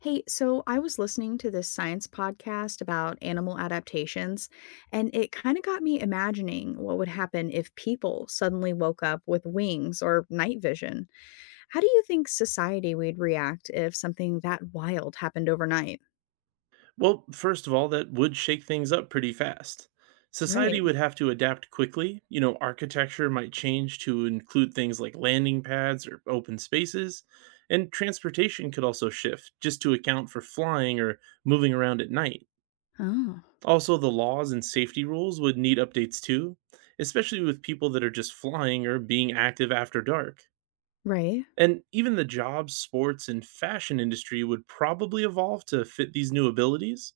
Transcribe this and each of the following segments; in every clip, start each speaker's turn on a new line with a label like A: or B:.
A: Hey, so I was listening to this science podcast about animal adaptations, and it kind of got me imagining what would happen if people suddenly woke up with wings or night vision. How do you think society would react if something that wild happened overnight?
B: Well, first of all, that would shake things up pretty fast. Society
A: Right.
B: would have to adapt quickly. You know, architecture might change to include things like landing pads or open spaces, and transportation could also shift just to account for flying or moving around at night.
A: Oh,
B: Also, the laws and safety rules would need updates too, especially with people that are just flying or being active after dark.
A: right.
B: And even the jobs, sports, and fashion industry would probably evolve to fit these new abilities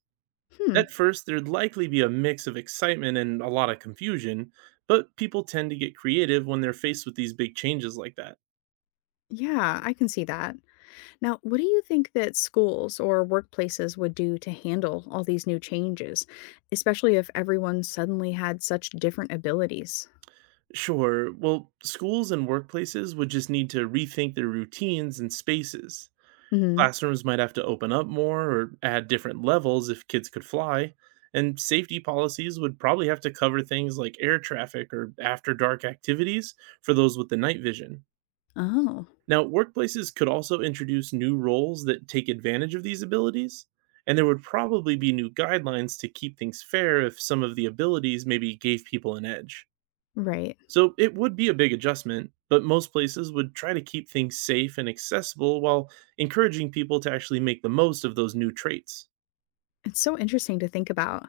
A: Hmm.
B: at first, there'd likely be a mix of excitement and a lot of confusion, but people tend to get creative when they're faced with these big changes like that.
A: Yeah, I can see that. Now, what do you think that schools or workplaces would do to handle all these new changes, especially if everyone suddenly had such different abilities?
B: Sure, well, schools and workplaces would just need to rethink their routines and spaces. Classrooms might have to open up more or add different levels if kids could fly, and safety policies would probably have to cover things like air traffic or after dark activities for those with the night vision.
A: Oh,
B: Now, workplaces could also introduce new roles that take advantage of these abilities, and there would probably be new guidelines to keep things fair if some of the abilities maybe gave people an edge.
A: right.
B: So it would be a big adjustment, but most places would try to keep things safe and accessible while encouraging people to actually make the most of those new traits.
A: It's so interesting to think about.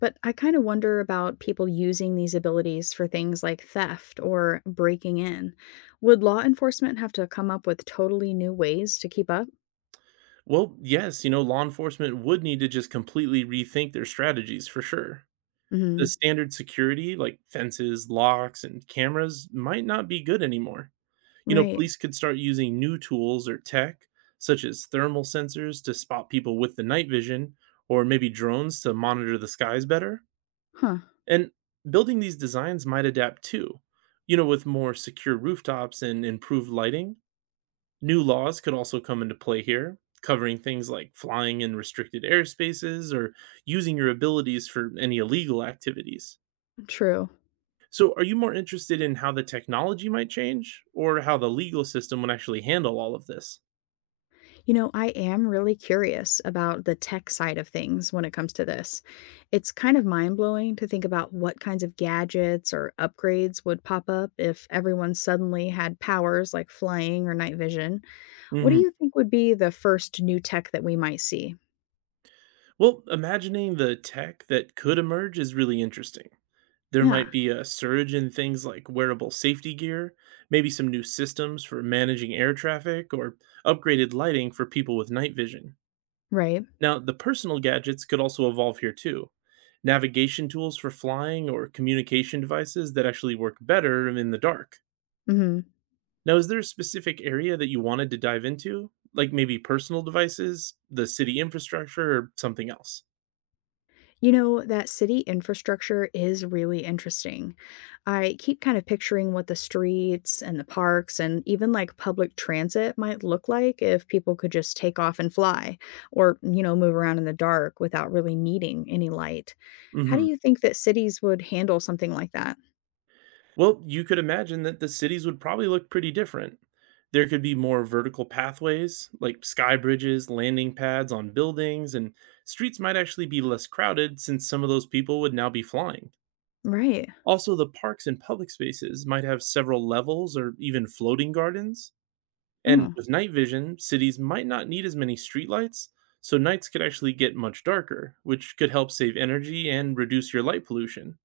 A: But I kind of wonder about people using these abilities for things like theft or breaking in. Would law enforcement have to come up with totally new ways to keep up?
B: Well, yes, you know, law enforcement would need to just completely rethink their strategies for sure. The
A: Hmm.
B: standard security, like fences, locks, and cameras, might not be good anymore. You know,
A: Right.
B: police could start using new tools or tech, such as thermal sensors to spot people with the night vision, or maybe drones to monitor the skies better.
A: Huh.
B: And building these designs might adapt too. You know, with more secure rooftops and improved lighting, new laws could also come into play here, covering things like flying in restricted airspaces or using your abilities for any illegal activities.
A: True.
B: So, are you more interested in how the technology might change or how the legal system would actually handle all of this?
A: You know, I am really curious about the tech side of things when it comes to this. It's kind of mind blowing to think about what kinds of gadgets or upgrades would pop up if everyone suddenly had powers like flying or night vision. What do
B: Mhm.
A: you think would be the first new tech that we might see?
B: Well, imagining the tech that could emerge is really interesting. There
A: Yeah,
B: might be a surge in things like wearable safety gear, maybe some new systems for managing air traffic, or upgraded lighting for people with night vision.
A: right.
B: Now, the personal gadgets could also evolve here too. Navigation tools for flying or communication devices that actually work better in the dark.
A: Mhm.
B: Now, is there a specific area that you wanted to dive into? Like maybe personal devices, the city infrastructure, or something else?
A: You know, that city infrastructure is really interesting. I keep kind of picturing what the streets and the parks and even like public transit might look like if people could just take off and fly or, you know, move around in the dark without really needing any light. How do
B: Mm-hmm.
A: you think that cities would handle something like that?
B: Well, you could imagine that the cities would probably look pretty different. There could be more vertical pathways, like sky bridges, landing pads on buildings, and streets might actually be less crowded since some of those people would now be flying.
A: Right.
B: Also, the parks and public spaces might have several levels or even floating gardens. And
A: Oh,
B: with night vision, cities might not need as many streetlights, so nights could actually get much darker, which could help save energy and reduce your light pollution.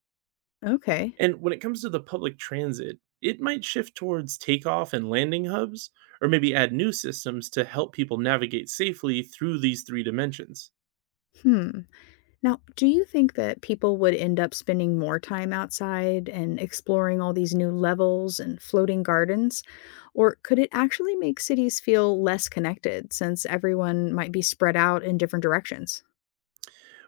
A: okay.
B: And when it comes to the public transit, it might shift towards takeoff and landing hubs, or maybe add new systems to help people navigate safely through these three dimensions.
A: Hmm. Now, do you think that people would end up spending more time outside and exploring all these new levels and floating gardens? Or could it actually make cities feel less connected since everyone might be spread out in different directions?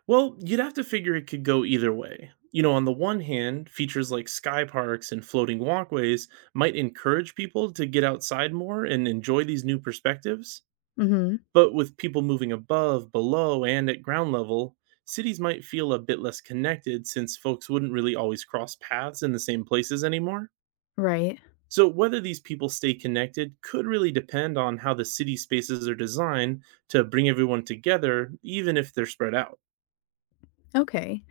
B: Well, you'd have to figure it could go either way. You know, on the one hand, features like sky parks and floating walkways might encourage people to get outside more and enjoy these new perspectives.
A: Hmm.
B: But with people moving above, below, and at ground level, cities might feel a bit less connected since folks wouldn't really always cross paths in the same places anymore.
A: Right.
B: So, whether these people stay connected could really depend on how the city spaces are designed to bring everyone together, even if they're spread out.
A: Okay.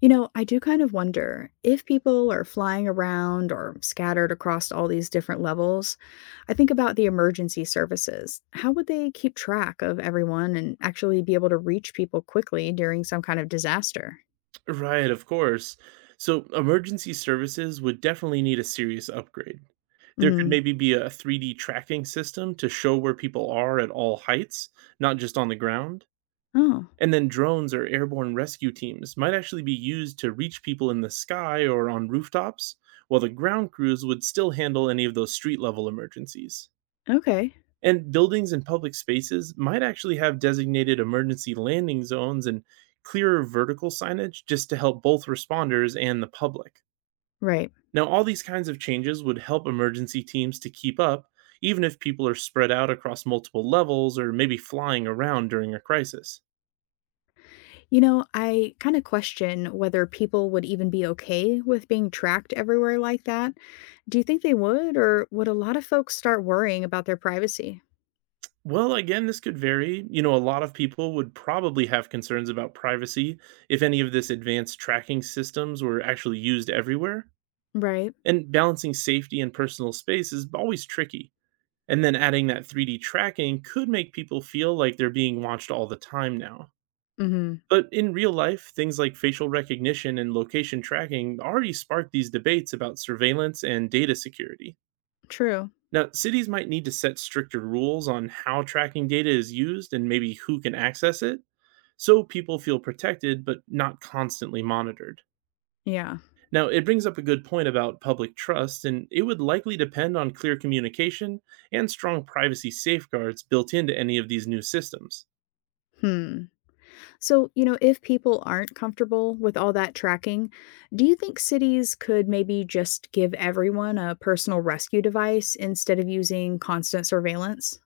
A: You know, I do kind of wonder if people are flying around or scattered across all these different levels. I think about the emergency services. How would they keep track of everyone and actually be able to reach people quickly during some kind of disaster?
B: Right, of course. So, emergency services would definitely need a serious upgrade. There could
A: Hmm.
B: maybe be a 3D tracking system to show where people are at all heights, not just on the ground.
A: Oh,
B: And then drones or airborne rescue teams might actually be used to reach people in the sky or on rooftops, while the ground crews would still handle any of those street level emergencies.
A: okay.
B: And buildings and public spaces might actually have designated emergency landing zones and clearer vertical signage just to help both responders and the public.
A: Right.
B: Now, all these kinds of changes would help emergency teams to keep up, even if people are spread out across multiple levels or maybe flying around during a crisis.
A: You know, I kind of question whether people would even be okay with being tracked everywhere like that. Do you think they would, or would a lot of folks start worrying about their privacy?
B: Well, again, this could vary. You know, a lot of people would probably have concerns about privacy if any of this advanced tracking systems were actually used everywhere.
A: Right.
B: And balancing safety and personal space is always tricky. And then adding that 3D tracking could make people feel like they're being watched all the time now.
A: Hmm.
B: But in real life, things like facial recognition and location tracking already spark these debates about surveillance and data security.
A: True.
B: Now, cities might need to set stricter rules on how tracking data is used and maybe who can access it, so people feel protected but not constantly monitored.
A: Yeah.
B: Now, it brings up a good point about public trust, and it would likely depend on clear communication and strong privacy safeguards built into any of these new systems.
A: Hmm. So, you know, if people aren't comfortable with all that tracking, do you think cities could maybe just give everyone a personal rescue device instead of using constant surveillance?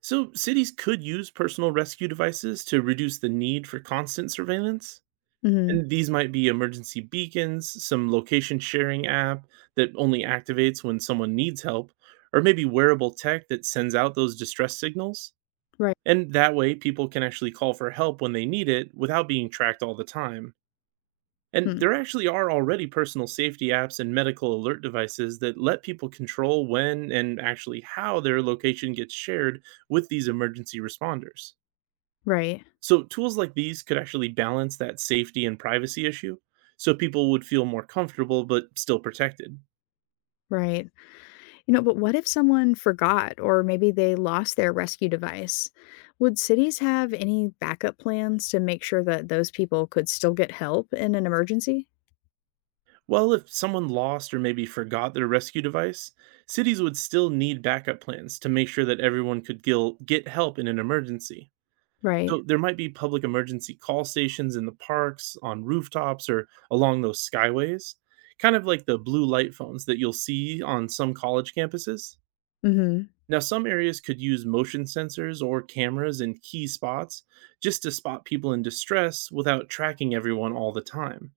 B: So, cities could use personal rescue devices to reduce the need for constant surveillance.
A: Hmm.
B: And these might be emergency beacons, some location sharing app that only activates when someone needs help, or maybe wearable tech that sends out those distress signals.
A: Right.
B: And that way, people can actually call for help when they need it without being tracked all the time. And
A: Hmm.
B: there actually are already personal safety apps and medical alert devices that let people control when and actually how their location gets shared with these emergency responders.
A: Right.
B: So, tools like these could actually balance that safety and privacy issue so people would feel more comfortable but still protected.
A: Right. You know, but what if someone forgot or maybe they lost their rescue device? Would cities have any backup plans to make sure that those people could still get help in an emergency?
B: Well, if someone lost or maybe forgot their rescue device, cities would still need backup plans to make sure that everyone could get help in an emergency.
A: Right.
B: So there might be public emergency call stations in the parks, on rooftops, or along those skyways, kind of like the blue light phones that you'll see on some college campuses.
A: Hmm.
B: Now, some areas could use motion sensors or cameras in key spots just to spot people in distress without tracking everyone all the time.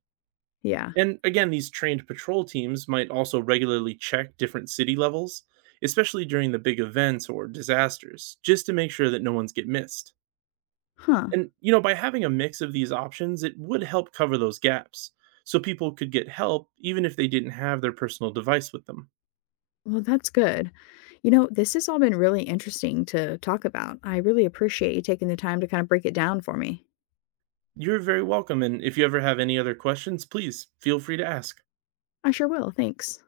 A: Yeah.
B: And again, these trained patrol teams might also regularly check different city levels, especially during the big events or disasters, just to make sure that no one's get missed.
A: Huh.
B: And, you know, by having a mix of these options, it would help cover those gaps so people could get help even if they didn't have their personal device with them.
A: Well, that's good. You know, this has all been really interesting to talk about. I really appreciate you taking the time to kind of break it down for me.
B: You're very welcome. And if you ever have any other questions, please feel free to ask.
A: I sure will. Thanks.